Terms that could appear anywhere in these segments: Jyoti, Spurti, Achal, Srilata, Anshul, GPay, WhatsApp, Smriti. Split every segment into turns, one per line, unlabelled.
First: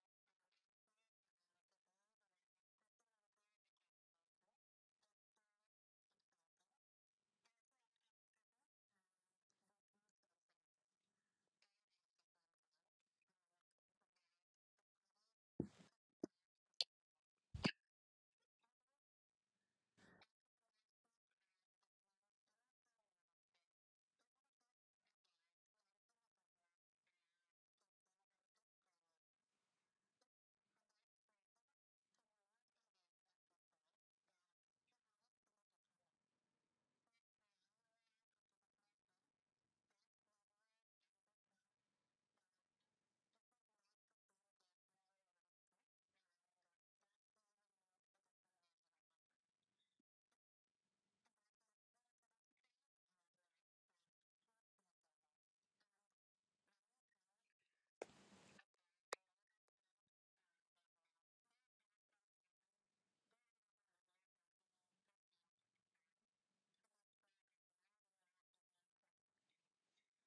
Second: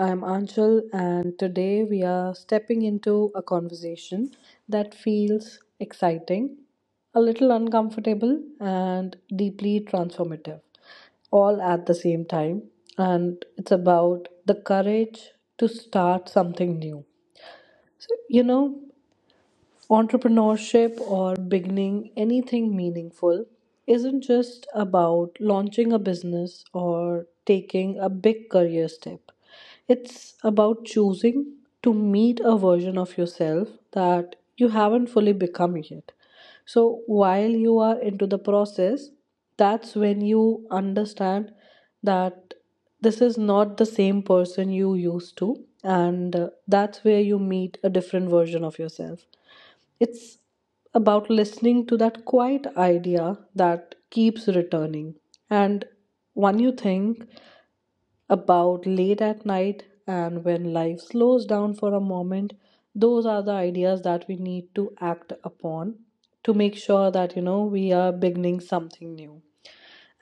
I'm Anshul, and today we are stepping into a conversation that feels exciting, a little uncomfortable, and deeply transformative, all at the same time. And it's about the courage to start something new. So, you know, Entrepreneurship or beginning anything meaningful isn't just about launching a business or taking a big career step. It's about choosing to meet a version of yourself that you haven't fully become yet. So while you are into the process, that's when you understand that this is not the same person you used to, and that's where you meet a different version of yourself. It's about listening to that quiet idea that keeps returning. And when you think about late at night and when life slows down for a moment, those are the ideas that we need to act upon to make sure that we are beginning something new.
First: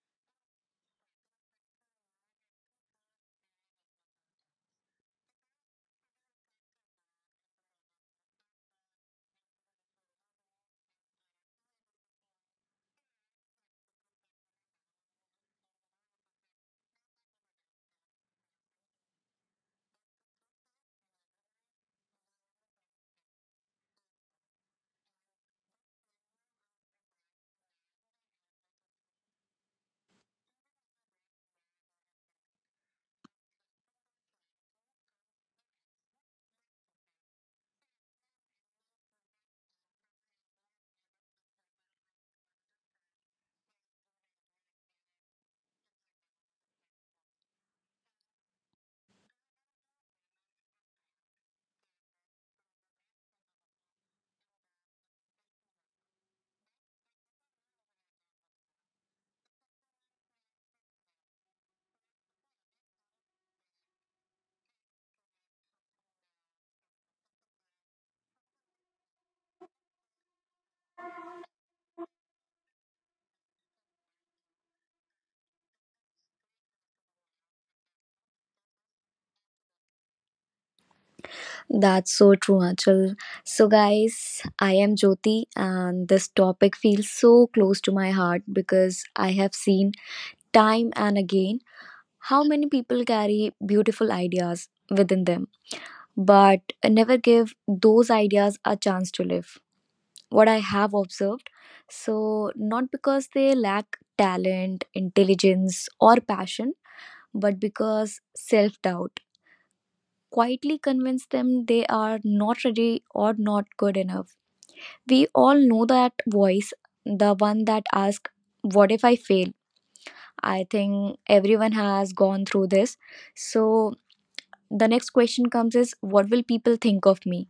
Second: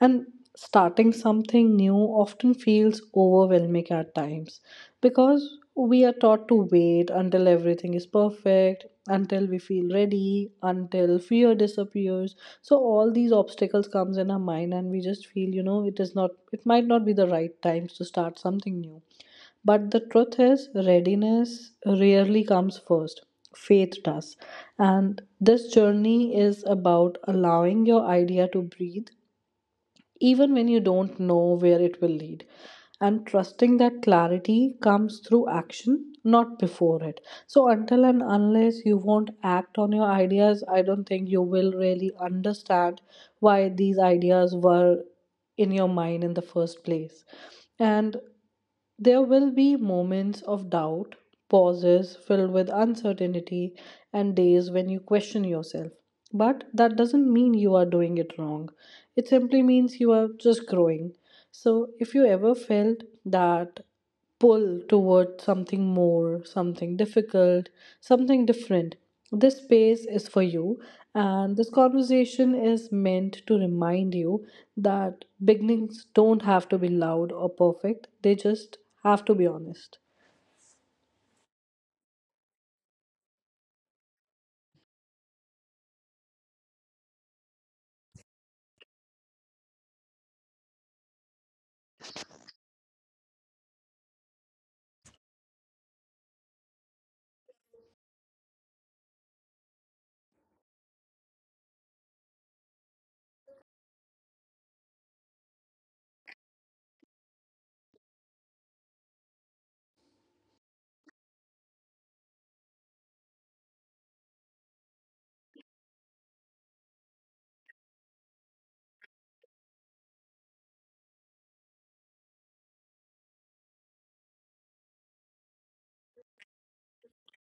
And starting something new often feels overwhelming at times because we are taught to wait until everything is perfect, until we feel ready, until fear disappears. So all these obstacles comes in our mind and we just feel it is not it might not be the right times to start something new. But the truth is, readiness rarely comes first. Faith does. And this journey is about allowing your idea to breathe, even when you don't know where it will lead. And trusting that clarity comes through action, not before it. So, until and unless you won't act on your ideas, I don't think you will really understand why these ideas were in your mind in the first place. And there will be moments of doubt, pauses filled with uncertainty, and days when you question yourself. But that doesn't mean you are doing it wrong. It simply means you are just growing. So if you ever felt that pull towards something more, something difficult, something different, this space is for you. And this conversation is meant to remind you that beginnings don't have to be loud or perfect, they just have to be honest.
That's so true, Achal. So, guys, I am Jyoti, and this topic feels so close to my heart because I have seen time and again how many people carry beautiful ideas within them but never give those ideas a chance to live. What I have observed, not because they lack talent, intelligence, or passion, but because self doubt quietly convince them they are not ready or not good enough. We all know that voice, the one that asks, what if I fail? I think everyone has gone through this. So, the next question comes is, what will people think of me?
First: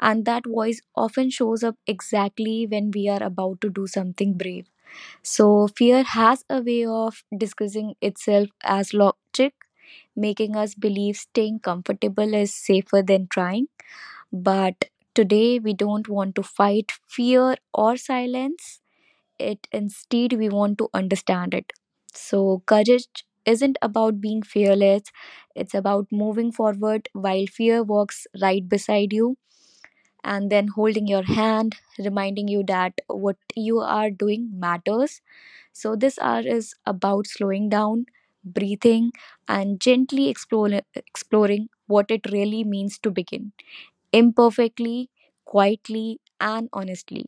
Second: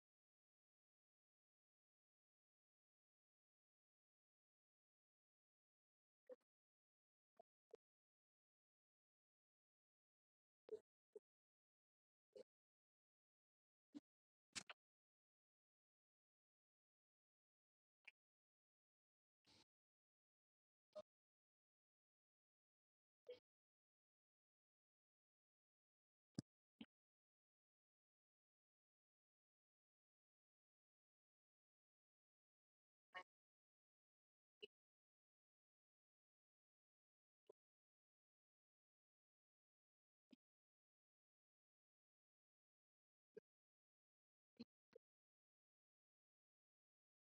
And that voice often shows up exactly when we are about to do something brave. So, fear has a way of disguising itself as logic, making us believe staying comfortable is safer than trying. But today, we don't want to fight fear or silence it, instead we want to understand it. So courage isn't about being fearless, it's about moving forward while fear walks right beside you and then holding your hand, reminding you that what you are doing matters. So this hour is about slowing down, breathing, and exploring what it really means to begin imperfectly, quietly, and honestly,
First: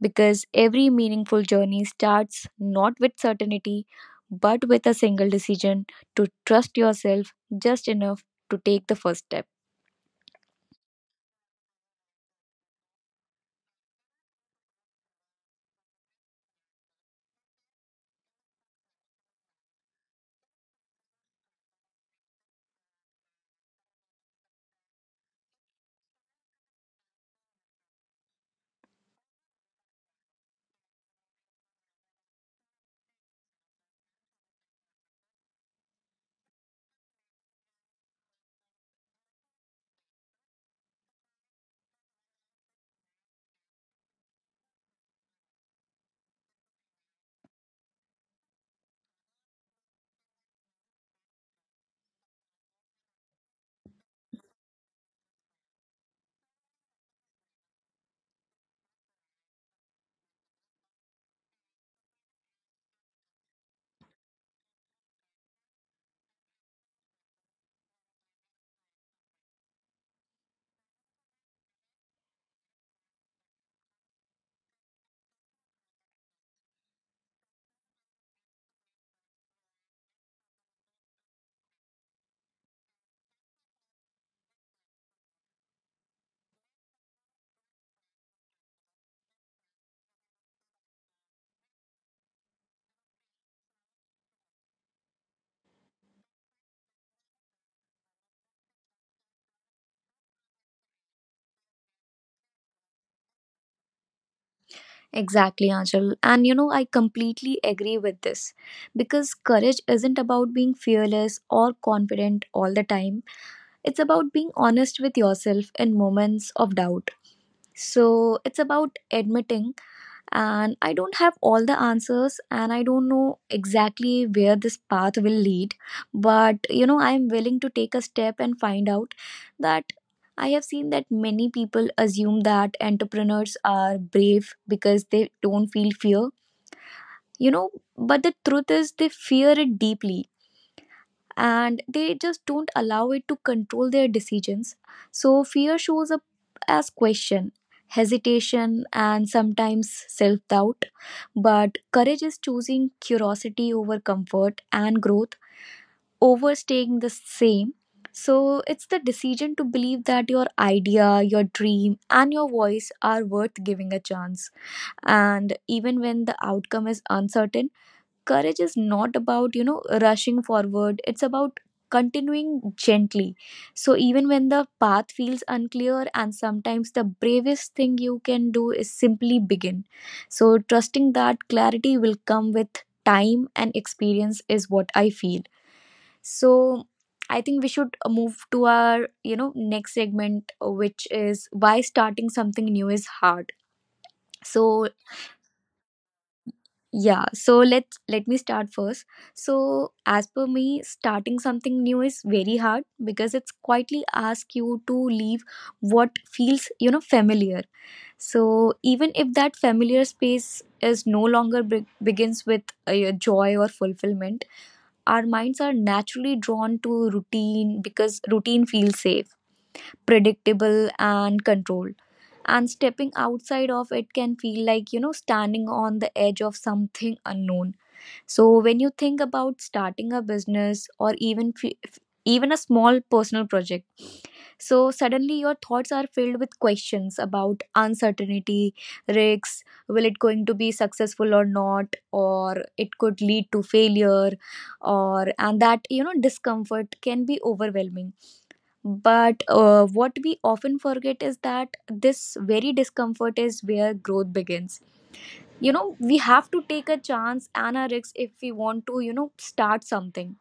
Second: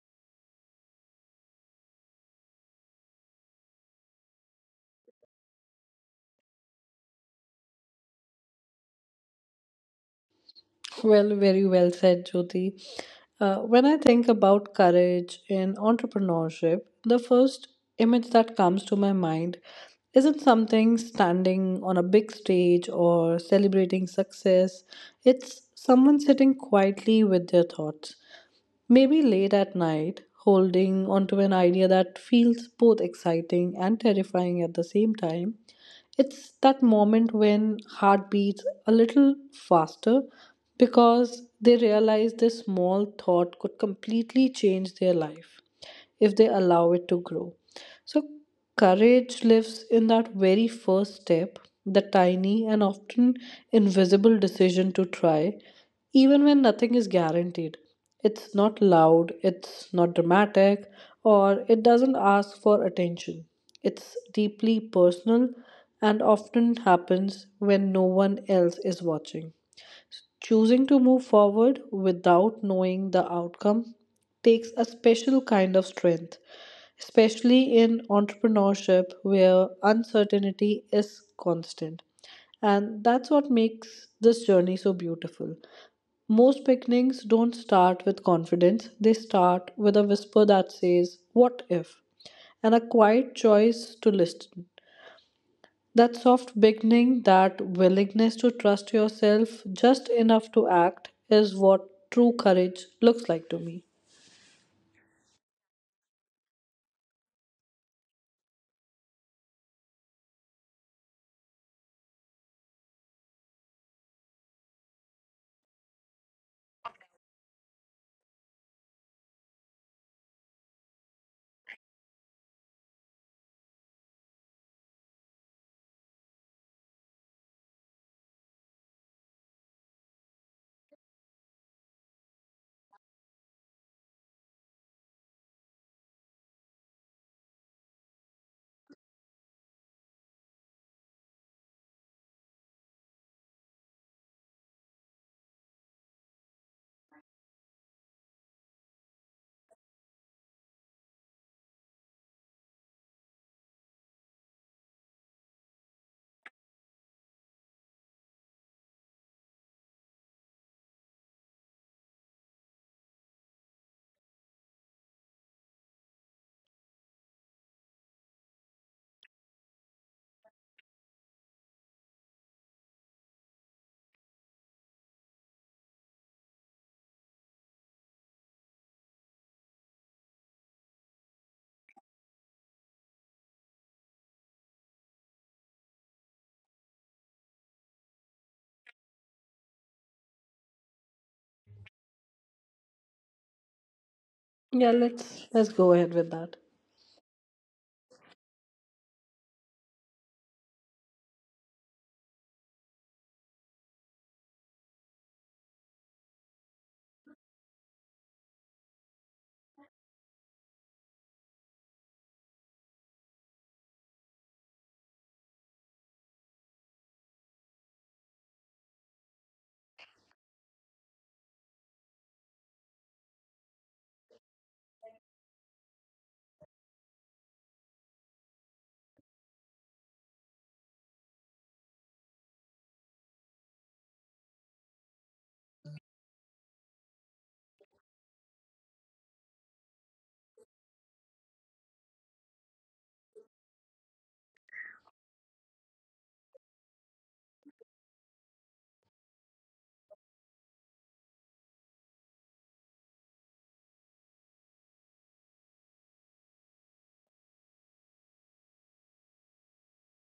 because every meaningful journey starts not with certainty, but with a single decision to trust yourself just enough to take the first step.
Well, very well said, Jyoti. When I think about courage in entrepreneurship, the first image that comes to my mind isn't something standing on a big stage or celebrating success. It's someone sitting quietly with their thoughts, maybe late at night, holding onto an idea that feels both exciting and terrifying at the same time. It's that moment when heart beats a little faster because they realize this small thought could completely change their life if they allow it to grow. So, courage lives in that very first step, the tiny and often invisible decision to try, even when nothing is guaranteed. It's not loud, it's not dramatic, or it doesn't ask for attention. It's deeply personal and often happens when no one else is watching. Choosing to move forward without knowing the outcome takes a special kind of strength, especially in entrepreneurship where uncertainty is constant. And that's what makes this journey so beautiful. Most beginnings don't start with confidence, they start with a whisper that says, "What if?" and a quiet choice to listen. That soft beginning, that willingness to trust yourself just enough to act is what true courage looks like to me.
Exactly, Anshul. And you know, I completely agree with this because courage isn't about being fearless or confident all the time, it's about being honest with yourself in moments of doubt. So, it's about admitting and I don't have all the answers and I don't know exactly where this path will lead, but you know, I am willing to take a step and find out. That I have seen that many people assume that entrepreneurs are brave because they don't feel fear, you know, but the truth is they fear it deeply and they just don't allow it to control their decisions. So fear shows up as question, hesitation, and sometimes self doubt. But courage is choosing curiosity over comfort and growth, over staying the same. So it's the decision to believe that your idea, your dream, and your voice are worth giving a chance. And even when the outcome is uncertain, courage is not about you know rushing forward, it's about continuing gently. So even when the path feels unclear and sometimes the bravest thing you can do is simply begin, so trusting that clarity will come with time and experience is what I feel. So I think we should move to our you know next segment, which is why starting something new is hard. So
Yeah, let's go ahead with that.
Yeah, so let me start first. So as per me, starting something new is very hard because it's quietly ask you to leave what feels, you know, familiar. So even if that familiar space is no longer begins with a joy or fulfillment, our minds are naturally drawn to routine because routine feels safe, predictable and controlled, and stepping outside of it can feel like you know standing on the edge of something unknown. So when you think about starting a business or even even a small personal project, so suddenly your thoughts are filled with questions about uncertainty, risks, will it going to be successful or not, or it could lead to failure, or and that you know discomfort can be overwhelming. But what we often forget is that this very discomfort is where growth begins. You know, we have to take a chance and a risk if we want to, you know, start something.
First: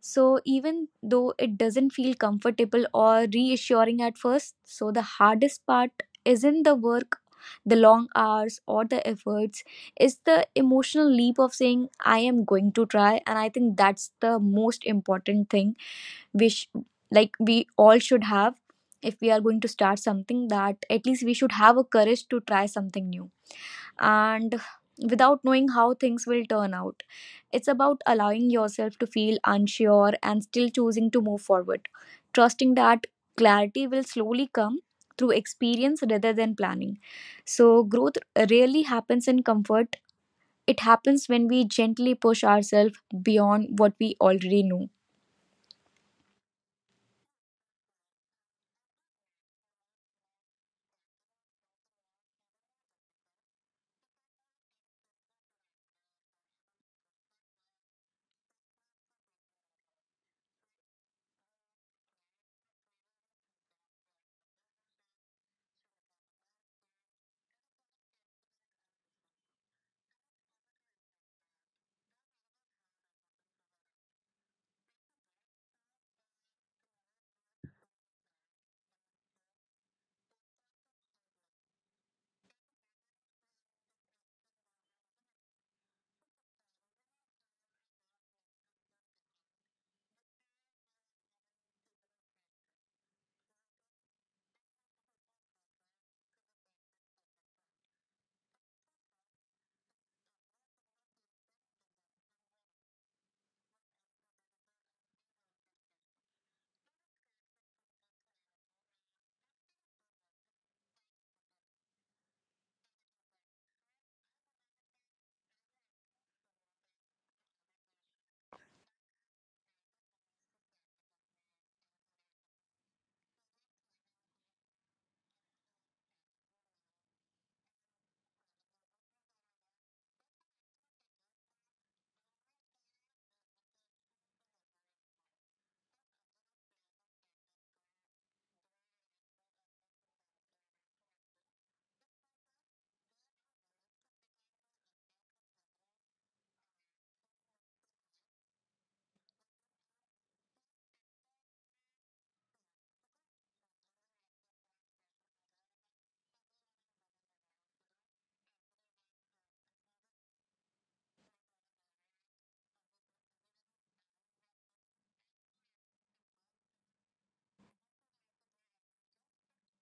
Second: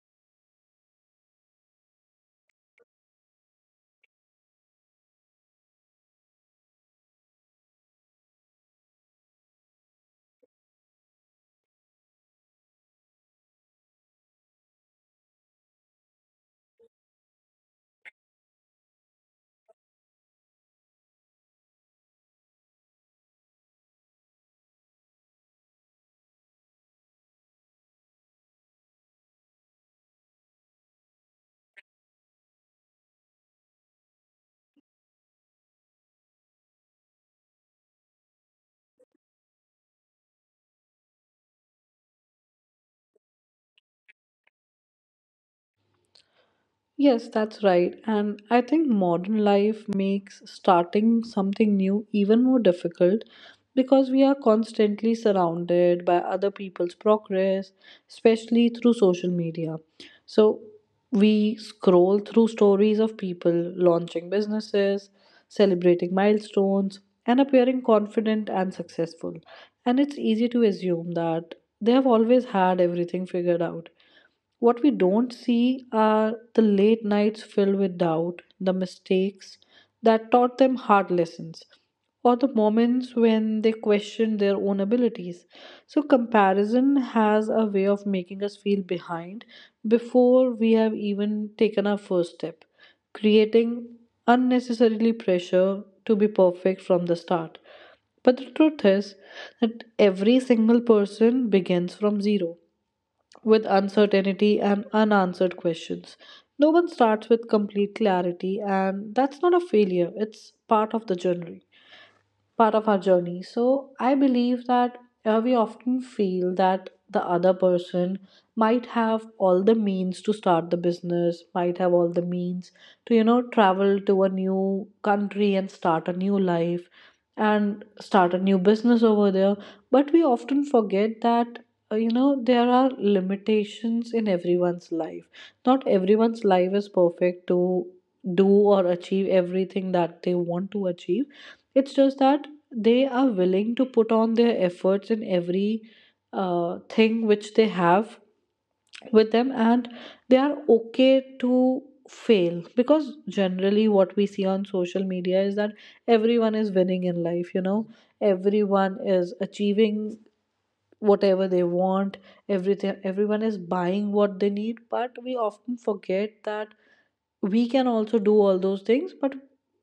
So even though it doesn't feel comfortable or reassuring at first, so the hardest part isn't the work, the long hours or the efforts, it's the emotional leap of saying I am going to try, and I think that's the most important thing we sh- like we all should have. If we are going to start something, that at least we should have a courage to try something new, and without knowing how things will turn out, it's about allowing yourself to feel unsure and still choosing to move forward, trusting that clarity will slowly come through experience rather than planning. So growth rarely happens in comfort, it happens when we gently push ourselves beyond what we already know.
Yes, that's right. And I think modern life makes starting something new even more difficult because we are constantly surrounded by other people's progress, especially through social media. So we scroll through stories of people launching businesses, celebrating milestones, and appearing confident and successful. And it's easy to assume that they have always had everything figured out. What we don't see are the late nights filled with doubt, the mistakes that taught them hard lessons, or the moments when they questioned their own abilities. So, comparison has a way of making us feel behind before we have even taken our first step, creating unnecessarily pressure to be perfect from the start. But the truth is that every single person begins from zero with uncertainty and unanswered questions. No one starts with complete clarity, and that's not a failure, it's part of the journey, part of our journey. So I believe that we often feel that the other person might have all the means to start the business, might have all the means to travel to a new country and start a new life and start a new business over there. But we often forget that. You know, there are limitations in everyone's life. Not everyone's life is perfect to do or achieve everything that they want to achieve. It's just that they are willing to put on their efforts in every thing which they have with them, and they are okay to fail, because generally what we see on social media is that everyone is winning in life, you know, everyone is achieving whatever they want, everything, everyone is buying what they need, but we often forget that we can also do all those things. But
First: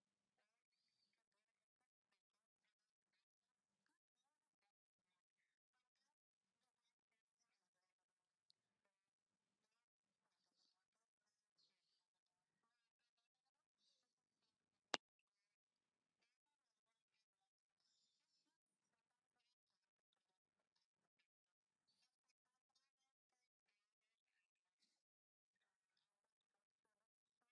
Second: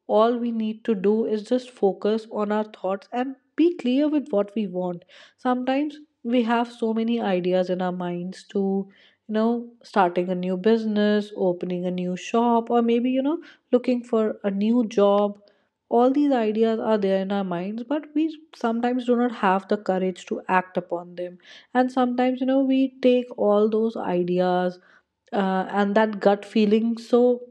all we need to do is just focus on our thoughts and be clear with what we want. Sometimes we have so many ideas in our minds to, you know, starting a new business, opening a new shop, or maybe, you know, looking for a new job. All these ideas are there in our minds, but we sometimes do not have the courage to act upon them. And sometimes, you know, we take all those ideas and that gut feeling so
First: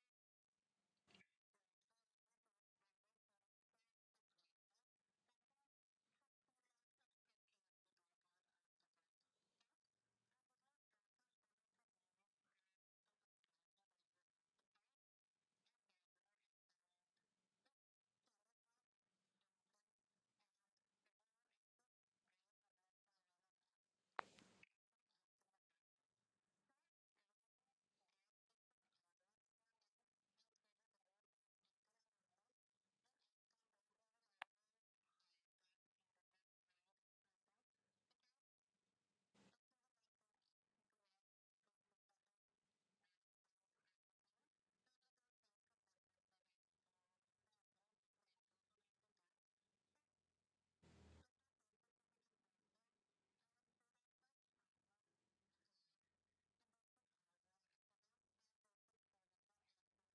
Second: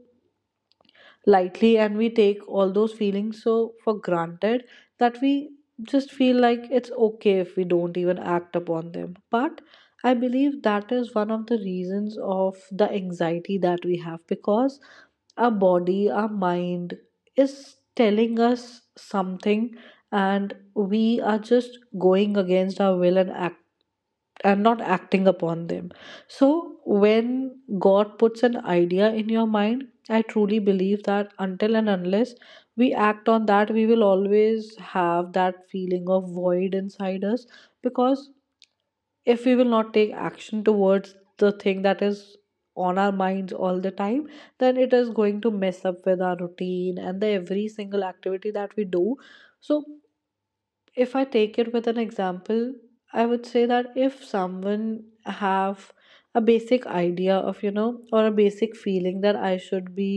lightly, and we take all those feelings so for granted that we just feel like it's okay if we don't even act upon them. But I believe that is one of the reasons of the anxiety that we have, because our body, our mind is telling us something, and we are just going against our will and act and not acting upon them. So when God puts an idea in your mind, I truly believe that until and unless we act on that, we will always have that feeling of void inside us, because if we will not take action towards the thing that is on our minds all the time, then it is going to mess up with our routine and the every single activity that we do. So if I take it with an example, I would say that if someone have a basic idea of, you know, or a basic feeling that I should be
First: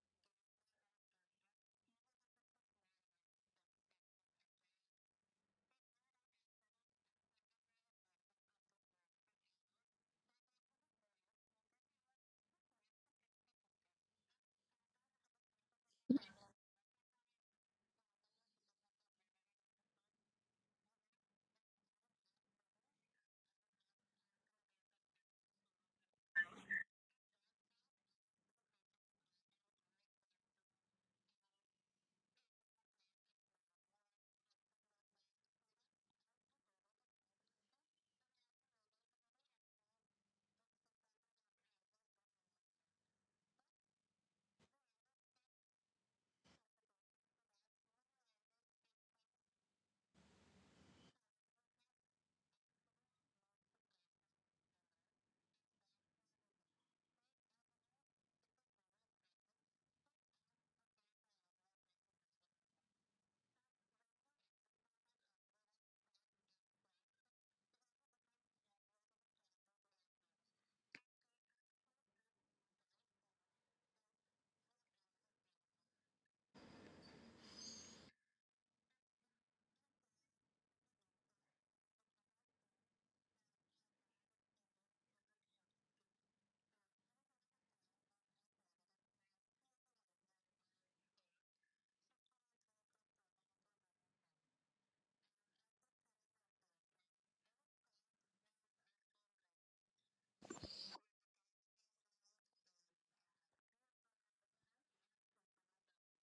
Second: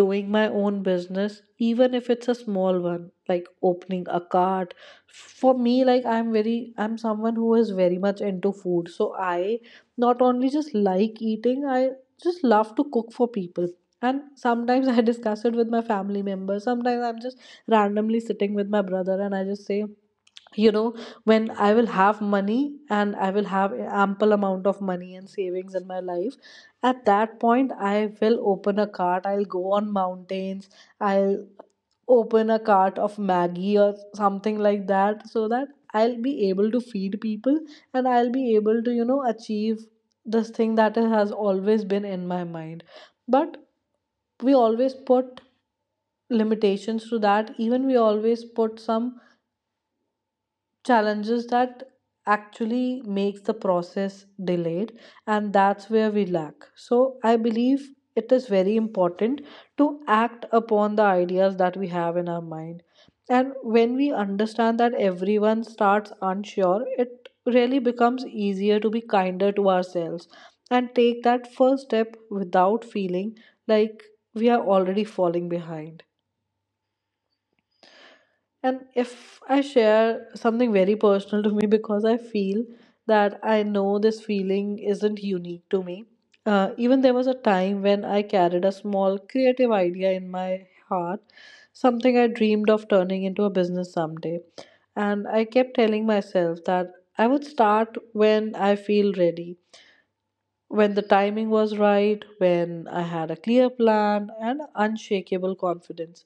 doing my own business, even if it's a small one, like opening a cart. For me, like, I'm someone who is very much into food, so I not only just like eating, I just love to cook for people. And sometimes I discuss it with my family members. Sometimes I'm just randomly sitting with my brother and I just say, you know, when I will have money and I will have ample amount of money and savings in my life, at that point I will open a cart, I'll go on mountains, I'll open a cart of maggie or something like that, so that I'll be able to feed people and I'll be able to, you know, achieve this thing that has always been in my mind. But we always put limitations to that, even we always put some challenges that actually makes the process delayed, and that's where we lack. So I believe it is very important to act upon the ideas that we have in our mind. And when we understand that everyone starts unsure, it really becomes easier to be kinder to ourselves and take that first step without feeling like we are already falling behind. And if I share something very personal to me, because I feel that I know this feeling isn't unique to me. Even there was a time when I carried a small creative idea in my heart, something I dreamed of turning into a business someday. And I kept telling myself that I would start when I feel ready, when the timing was right, when I had a clear plan and unshakable confidence.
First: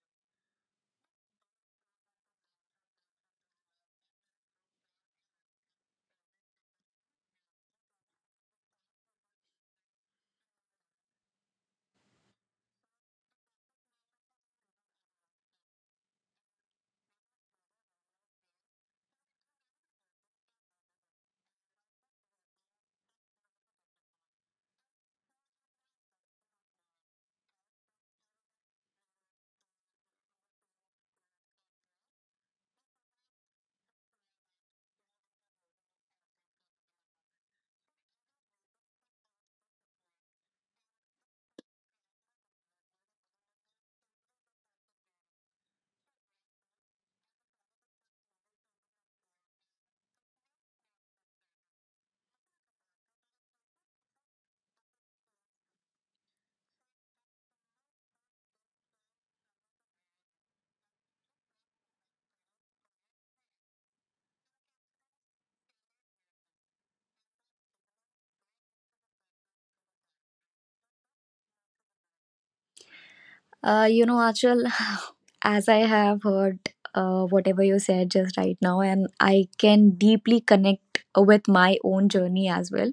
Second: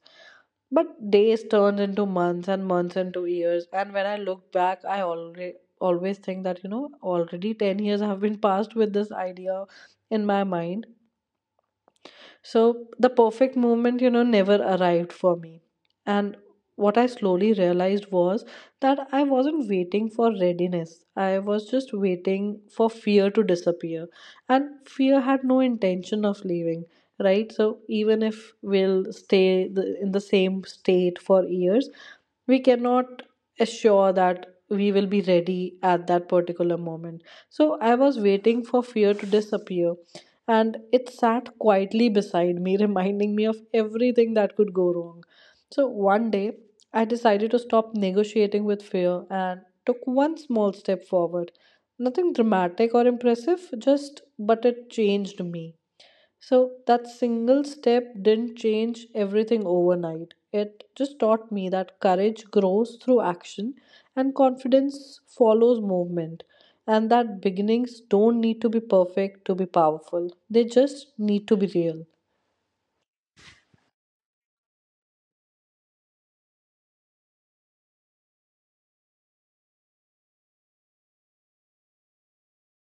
But days turned into months and months into years. And when I look back, I already always think that, you know, already 10 years have been passed with this idea in my mind. So the perfect moment, you know, never arrived for me. And what I slowly realized was that I wasn't waiting for readiness. I was just waiting for fear to disappear. And fear had no intention of leaving, right? So even if we'll stay in the same state for years, we cannot assure that we will be ready at that particular moment. So I was waiting for fear to disappear and it sat quietly beside me, reminding me of everything that could go wrong. So one day, I decided to stop negotiating with fear and took one small step forward. Nothing dramatic or impressive, just but it changed me. So that single step didn't change everything overnight. It just taught me that courage grows through action and confidence follows movement. And that beginnings don't need to be perfect to be powerful, they just need to be real.
You know, Achal, as I have heard whatever you said just right now, and I can deeply connect with my own journey as well.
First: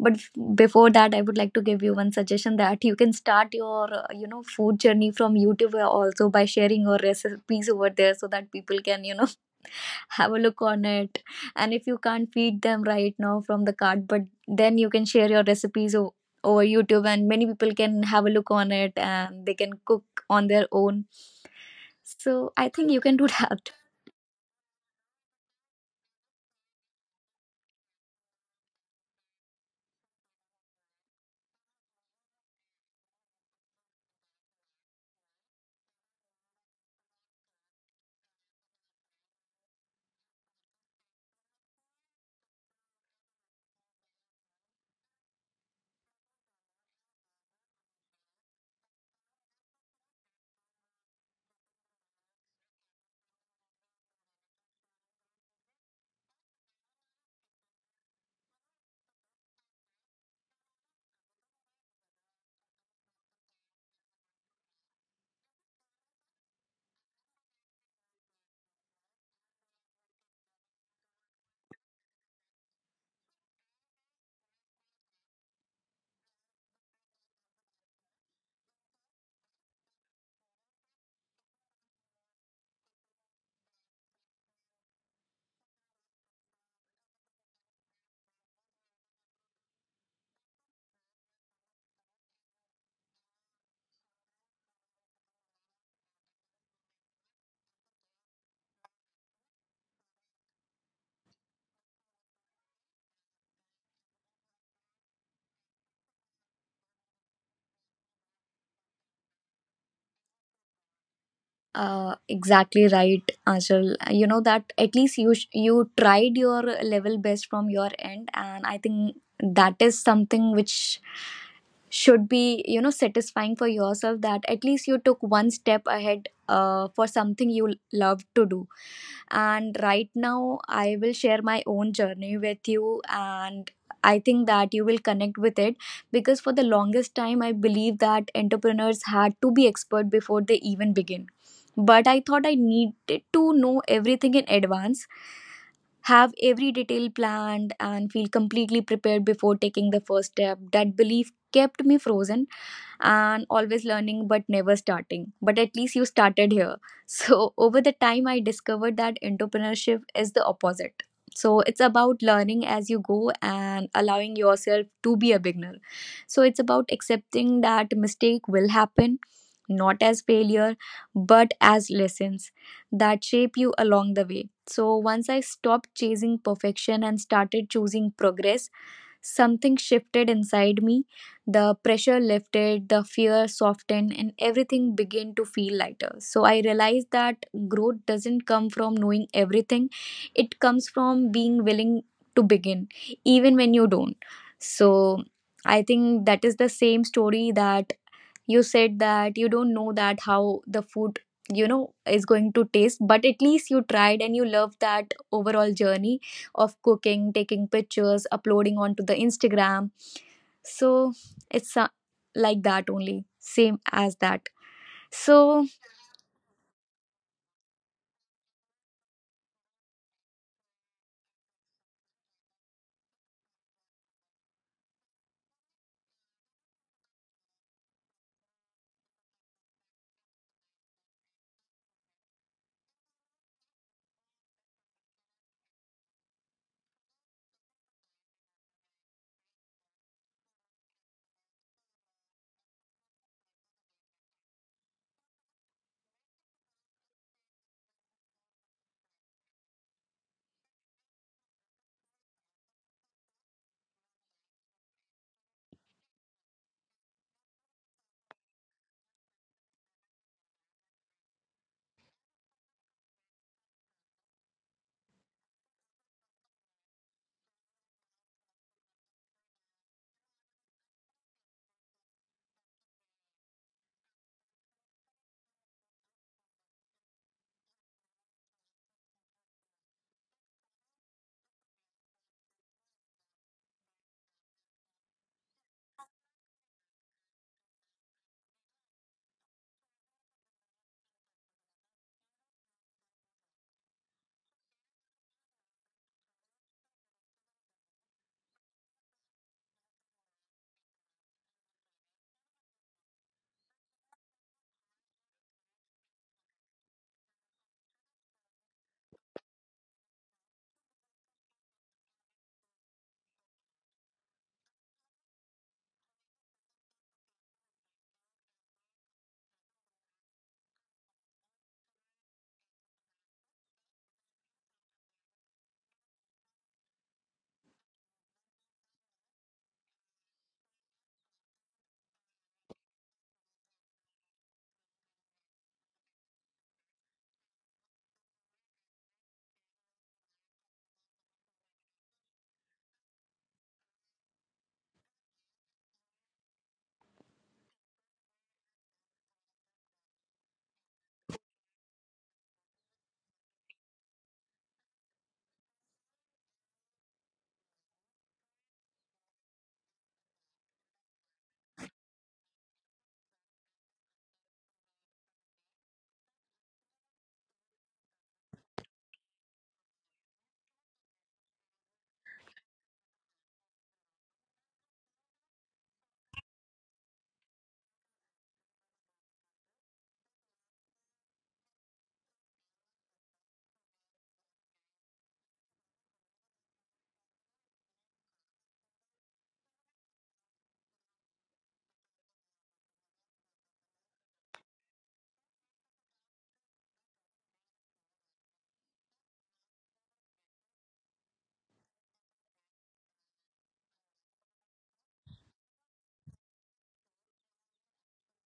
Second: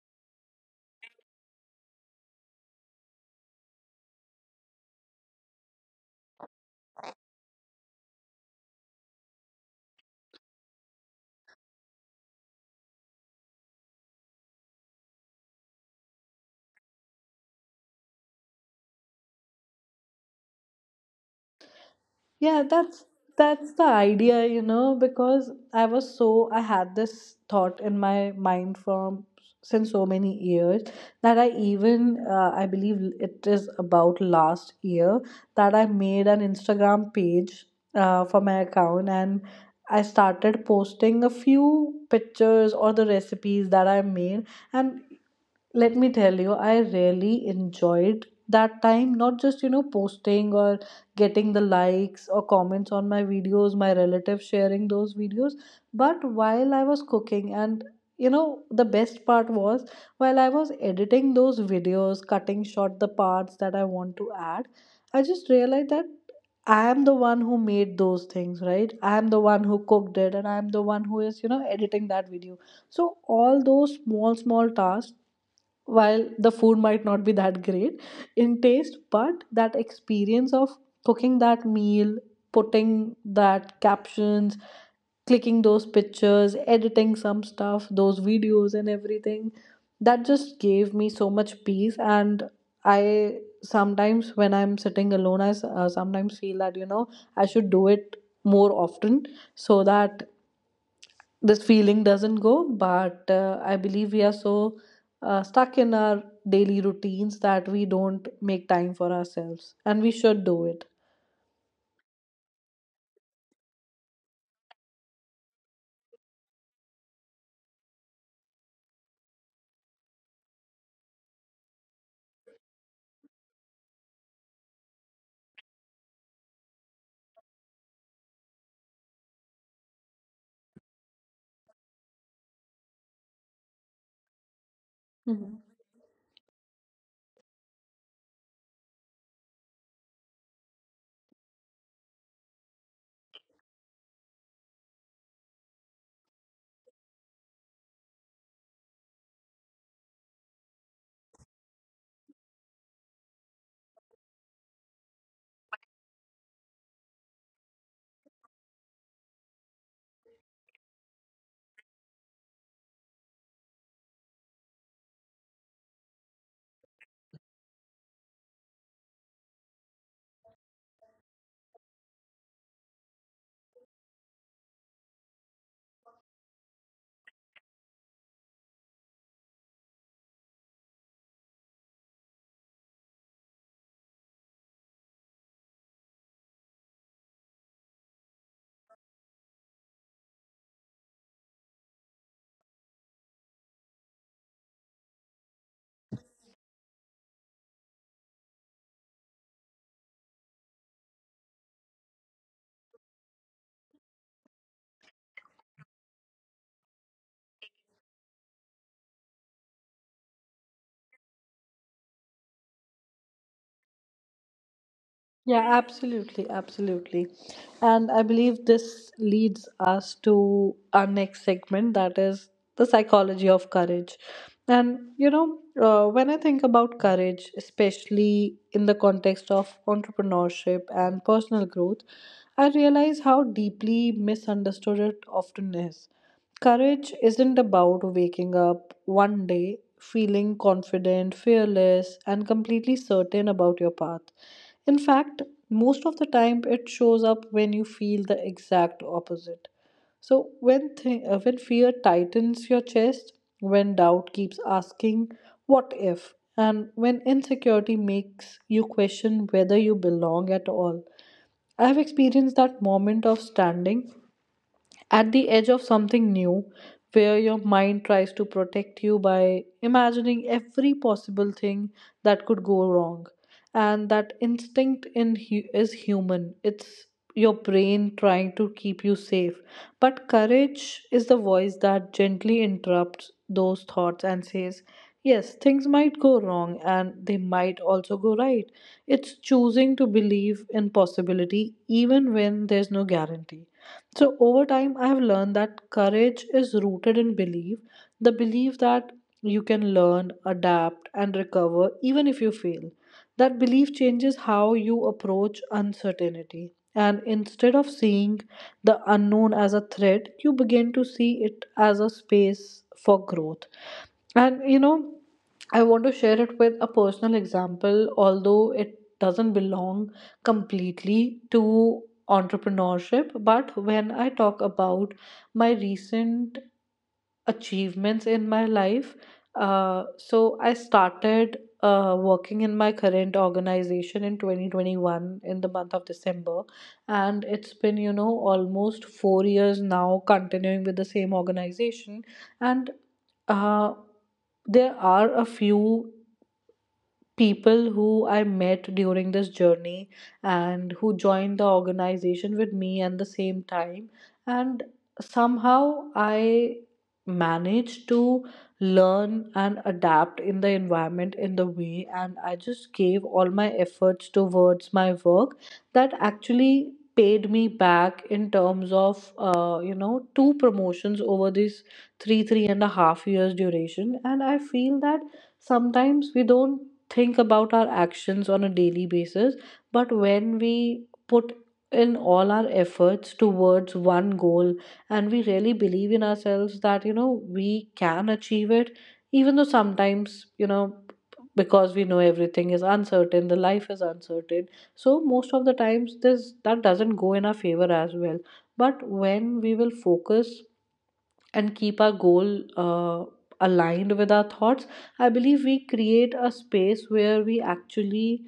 But before that, I would like to give you one suggestion that you can start your, you know, food journey from YouTube also by sharing your recipes over there so that people can, you know, have a look on it. And if you can't feed them right now from the cart, but then you can share your recipes over YouTube, and many people can have a look on it and they can cook on their own. So
Yeah,
I think you
that's
can do that.
that's the idea, because I was so I had this thought in my mind from since so many years that I believe it is about last year that I made an Instagram page for my account, and I started posting a few pictures or the recipes that I made. And let me tell you, I really enjoyed that time. Not just posting or getting the likes or comments on my videos, my relatives sharing those videos, but while I was cooking and the best part was while I was editing those videos, cutting short the parts that I want to add, I just realized that I am the one who made those things, right? I am the one who cooked it, and I am the one who is editing that video. So all those small small tasks, while the food might not be that great in taste, but that experience of cooking that meal, putting that captions, clicking those pictures, editing some stuff, those videos and everything, that just gave me so much peace. And I sometimes, when I'm sitting alone, sometimes feel that I should do it more often, so that this feeling doesn't go. But I believe we are so stuck in our daily routines that we don't make time for ourselves, and we should do it.
Exactly right, Ajal. You know that at least you you tried your level best from your end, and I think that is something which should be you know satisfying for yourself, that at least you took one step ahead for something you love to do. And right now I will share my own journey with you, and I think that you will connect with it, because for the longest time I believe that entrepreneurs had to be expert before they even begin, but I thought I needed to know everything in advance, have every detail planned and feel completely prepared before taking the first step. That belief kept me frozen and always learning but never starting. But at least you started here. So, over the time, I discovered that entrepreneurship is the opposite. So, it's about learning as you go and allowing yourself to be a beginner. So, it's about accepting that mistake will happen, not as failure, but as lessons that shape you along the way. So once I stopped chasing perfection and started choosing progress, something shifted inside me. The pressure lifted, the fear softened, and everything began to feel lighter. So I realized that growth doesn't come from knowing everything, it comes from being willing to begin, even when you don't. So I think that is the same story that you said, that you don't know that how the food you know is going to taste, but at least you tried and you love that overall journey of cooking, taking pictures, uploading onto the Instagram. So it's like that only, same as that. So
Yeah, absolutely, absolutely. And I believe this leads us to our next segment, that is the psychology of courage. And when I think about courage, especially in the context of entrepreneurship and personal growth, I realize how deeply misunderstood it often is. Courage isn't about waking up one day feeling confident, fearless, and completely certain about your path. In fact, most of the time it shows up when you feel the exact opposite. So when fear tightens your chest, when doubt keeps asking what if, and when insecurity makes you question whether you belong at all. I have experienced that moment of standing at the edge of something new, where your mind tries to protect you by imagining every possible thing that could go wrong. And that instinct is human. It's your brain trying to keep you safe, but courage is the voice that gently interrupts those thoughts and says, yes, things might go wrong, and they might also go right. It's choosing to believe in possibility even when there's no guarantee. So, over time, I have learned that courage is rooted in belief, the belief that you can learn, adapt, and recover even if you fail. That belief changes how you approach uncertainty. And instead of seeing the unknown as a threat, you begin to see it as a space for growth. And I want to share it with a personal example, although it doesn't belong completely to entrepreneurship. But when I talk about my recent achievements in my life, so I started working in my current organization in 2021 in the month of December, and it's been almost 4 years now continuing with the same organization. And uh, there are a few people who I met during this journey and who joined the organization with me at the same time. And somehow I managed to learn and adapt in the environment in the way, and I just gave all my efforts towards my work, that actually paid me back in terms of two promotions over these three and a half years duration. And I feel that sometimes we don't think about our actions on a daily basis, but when we put in all our efforts towards one goal, and we really believe in ourselves that we can achieve it, even though sometimes, because we know everything is uncertain, the life is uncertain. So most of the times this that doesn't go in our favor as well. But when we will focus and keep our goal uh, aligned with our thoughts, I believe we create a space where we actually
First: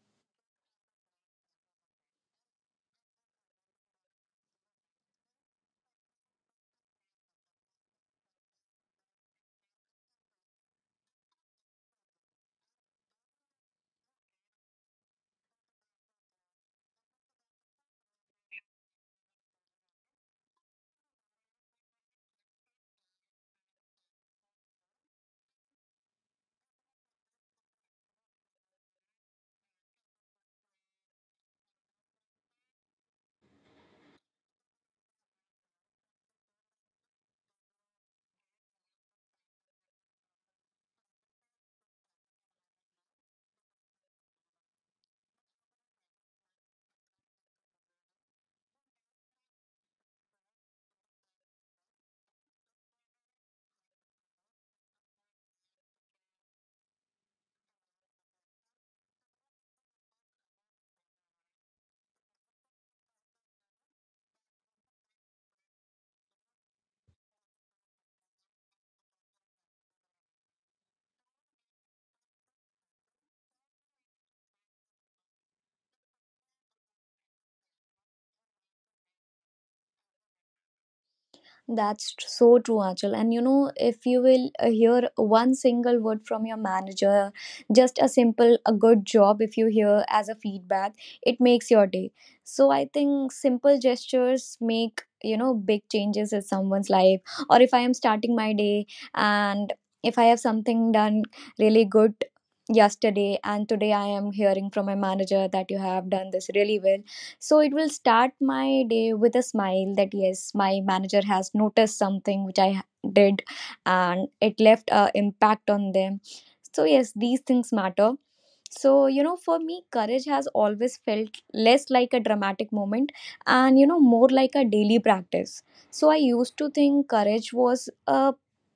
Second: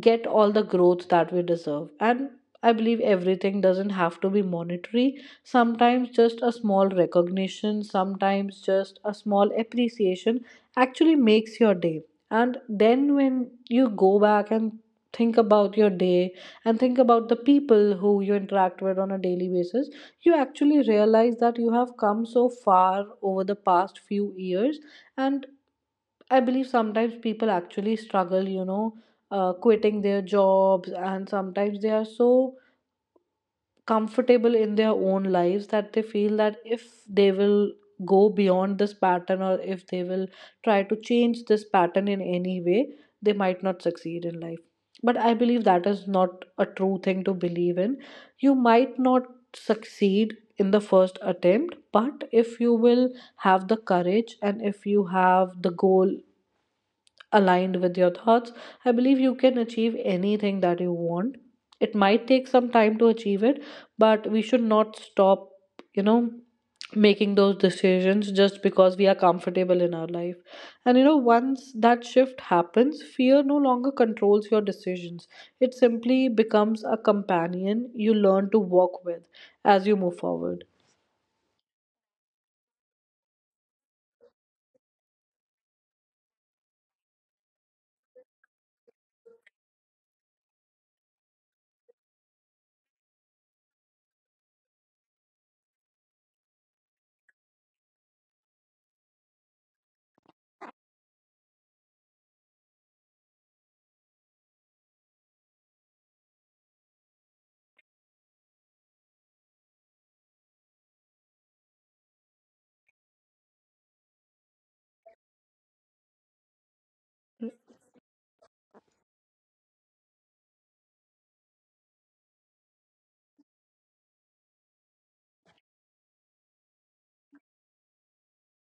get all the growth that we deserve. And I believe everything doesn't have to be monetary. Sometimes just a small recognition, sometimes just a small appreciation actually makes your day. And then when you go back and think about your day and think about the people who you interact with on a daily basis, you actually realize that you have come so far over the past few years. And I believe sometimes people actually struggle, quitting their jobs, and sometimes they are so comfortable in their own lives that they feel that if they will go beyond this pattern, or if they will try to change this pattern in any way, they might not succeed in life. But I believe that is not a true thing to believe in. You might not succeed in the first attempt, but if you will have the courage and if you have the goal aligned with your thoughts, I believe you can achieve anything that you want. It might take some time to achieve it, but we should not stop, you know, making those decisions just because we are comfortable in our life. And once that shift happens, fear no longer controls your decisions. It simply becomes a companion you learn to walk with as you move forward.
That's so true, Achal. And you know, if you will hear one single word from your manager, just a simple, a good job, if you hear as a feedback, it makes your day. So I think simple gestures make, you know, big changes in someone's life. Or if I am starting my day, and if I have something done really good yesterday and today I am hearing from my manager that you have done this really well, so it will start my day with a smile that yes, my manager has noticed something which I did, and it left a impact on them. So yes, these things matter. So, you know, for me, courage has always felt less like a dramatic moment and, you know, more like a daily practice. So, I used to think courage was a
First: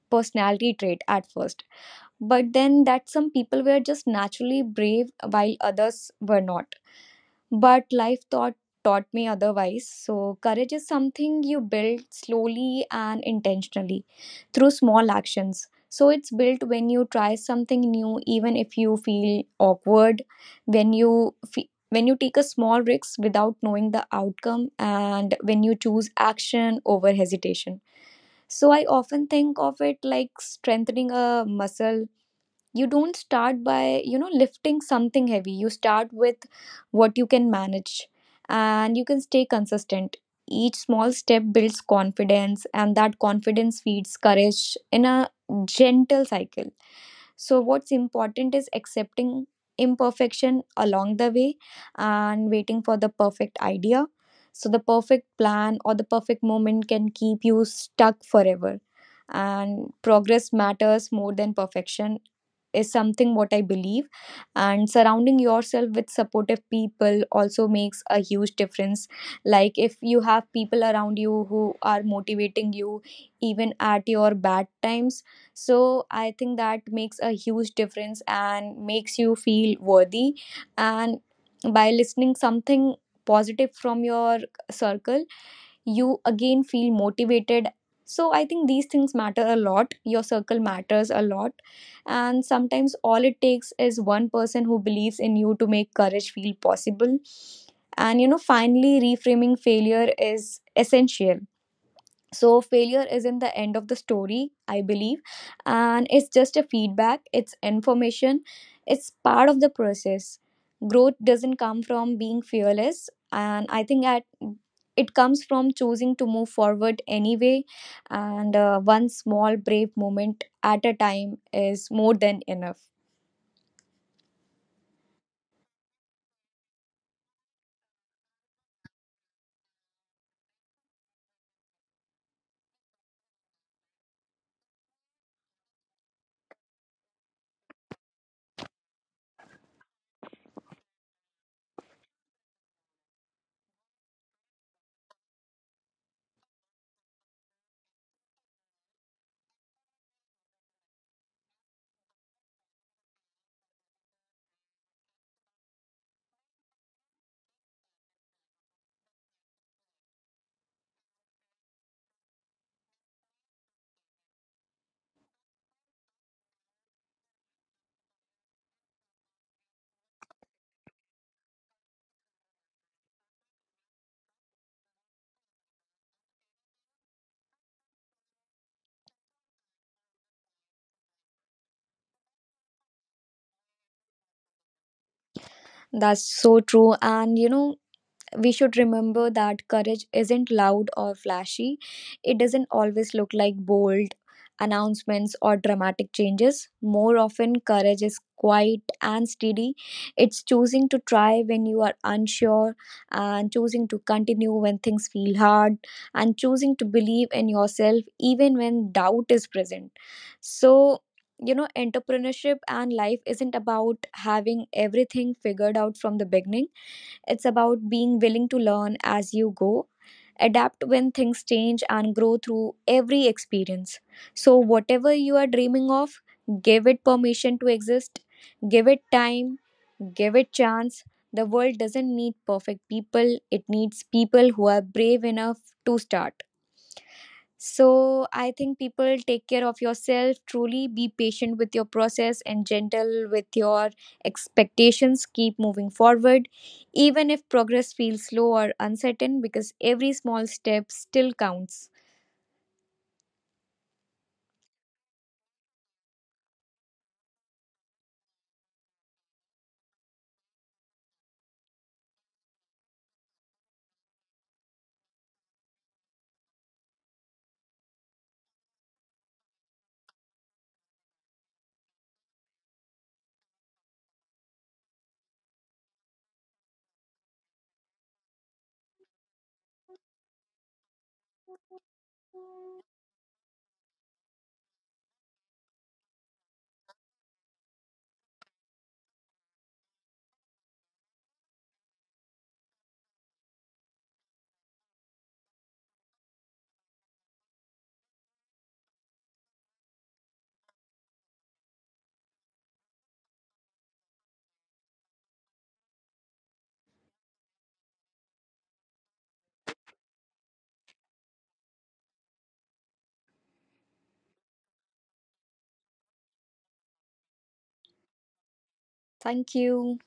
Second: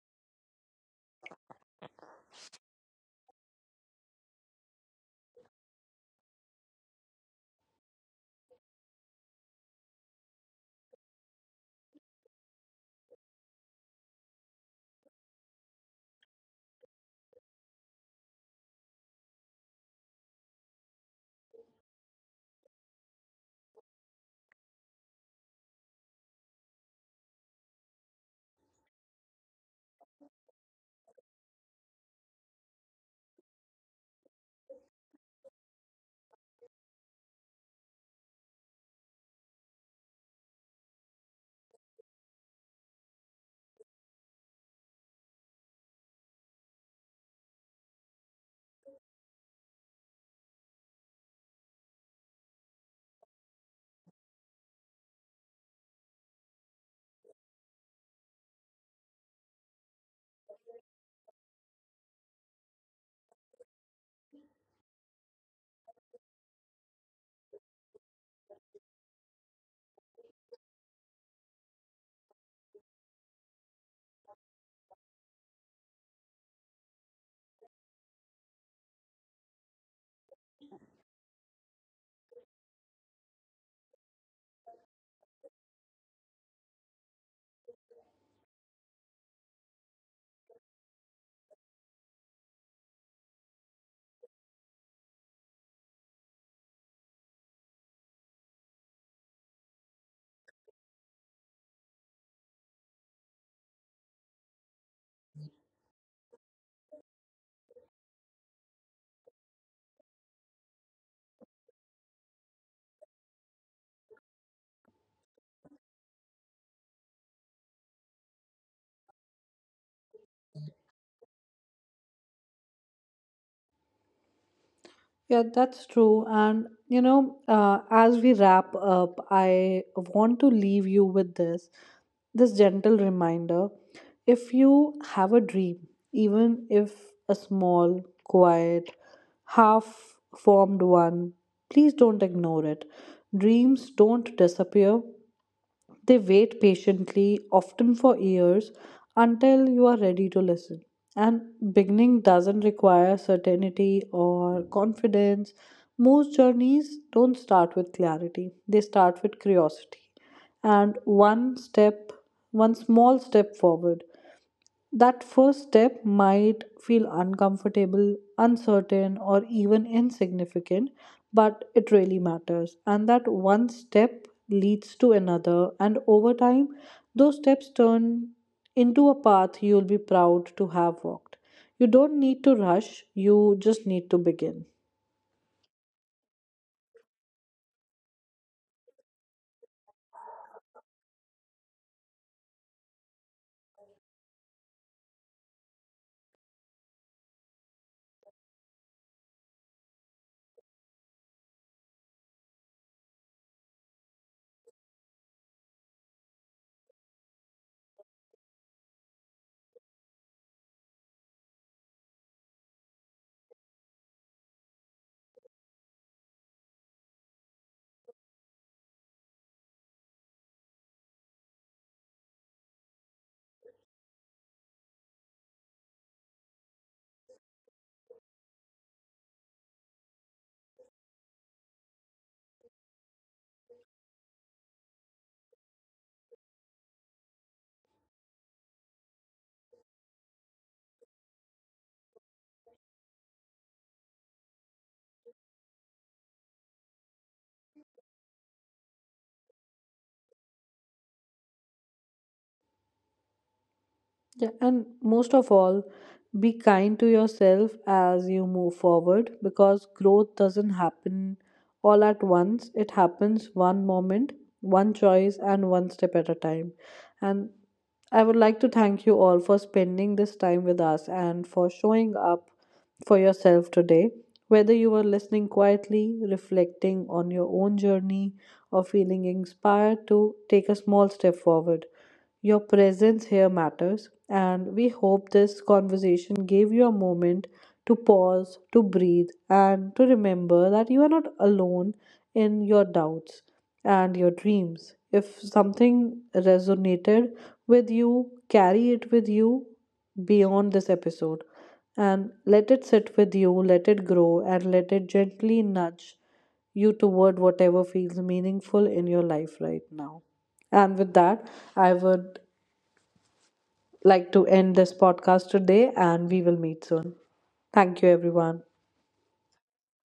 personality trait at first, but then that some people were just naturally brave while others were not. But life taught me otherwise. So courage is something you build slowly and intentionally through small actions. So it's built when you try something new, even if you feel awkward, when you take a small risk without knowing the outcome, and when you choose action over hesitation. So I often think of it like strengthening a muscle. You don't start by you know lifting something heavy, you start with what you can manage and you can stay consistent. Each small step builds confidence, and that confidence feeds courage in a gentle cycle. So, what's important is accepting imperfection along the way and waiting for the perfect idea. So, the perfect plan or the perfect moment can keep you stuck forever. And progress matters more than perfection is something what I believe. And surrounding yourself with supportive people also makes a huge difference. Like if you have people around you who are motivating you even at your bad times, so I think that makes a huge difference and makes you feel worthy. And by listening something positive from your circle, you again feel motivated. So I think these things matter a lot. Your circle matters a lot. And sometimes all it takes is one person who believes in you to make courage feel possible. And you know, finally reframing failure is essential. So failure isn't the end of the story, I believe, and it's just a feedback, it's information, it's part of the process. Growth doesn't come from being fearless, and I think at it comes from choosing to move forward anyway. And one small brave moment at a time is more than enough.
Yeah, that's true. And as we wrap up, I want to leave you with this gentle reminder. If you have a dream, even if a small, quiet, half formed one, please don't ignore it. Dreams don't disappear, they wait patiently, often for years, until you are ready to listen. And beginning doesn't require certainty or confidence. Most journeys don't start with clarity, they start with curiosity. And one step, one small step forward. That first step might feel uncomfortable, uncertain, or even insignificant, but it really matters. And that one step leads to another, and over time, those steps turn into a path you'll be proud to have walked. You don't need to rush, you just need to begin.
That's so true, and you know we should remember that courage isn't loud or flashy. It doesn't always look like bold announcements or dramatic changes. More often, courage is quiet and steady. It's choosing to try when you are unsure, and choosing to continue when things feel hard, and choosing to believe in yourself even when doubt is present. So, you know, entrepreneurship and life isn't about having everything figured out from the beginning, it's about being willing to learn as you go, adapt when things change, and grow through every experience. So, whatever you are dreaming of, give it permission to exist, give it time, give it chance. The world doesn't need perfect people, it needs people who are brave enough to start. So I think people take care of yourself, truly be patient with your process and gentle with your expectations. Keep moving forward, even if progress feels slow or uncertain, because every small step still counts.
Yeah, and most of all, be kind to yourself as you move forward, because growth doesn't happen all at once. It happens one moment, one choice, and one step at a time. And I would like to thank you all for spending this time with us and for showing up for yourself today. Whether you were listening quietly, reflecting on your own journey, or feeling inspired to take a small step forward. Your presence here matters, and we hope this conversation gave you a moment to pause, to breathe, and to remember that you are not alone in your doubts and your dreams. If something resonated with you, carry it with you beyond this episode, and let it sit with you, let it grow, and let it gently nudge you toward whatever feels meaningful in your life right now. And with that, I would like to end this podcast today, and we will meet soon. Thank you, everyone.
Thank you.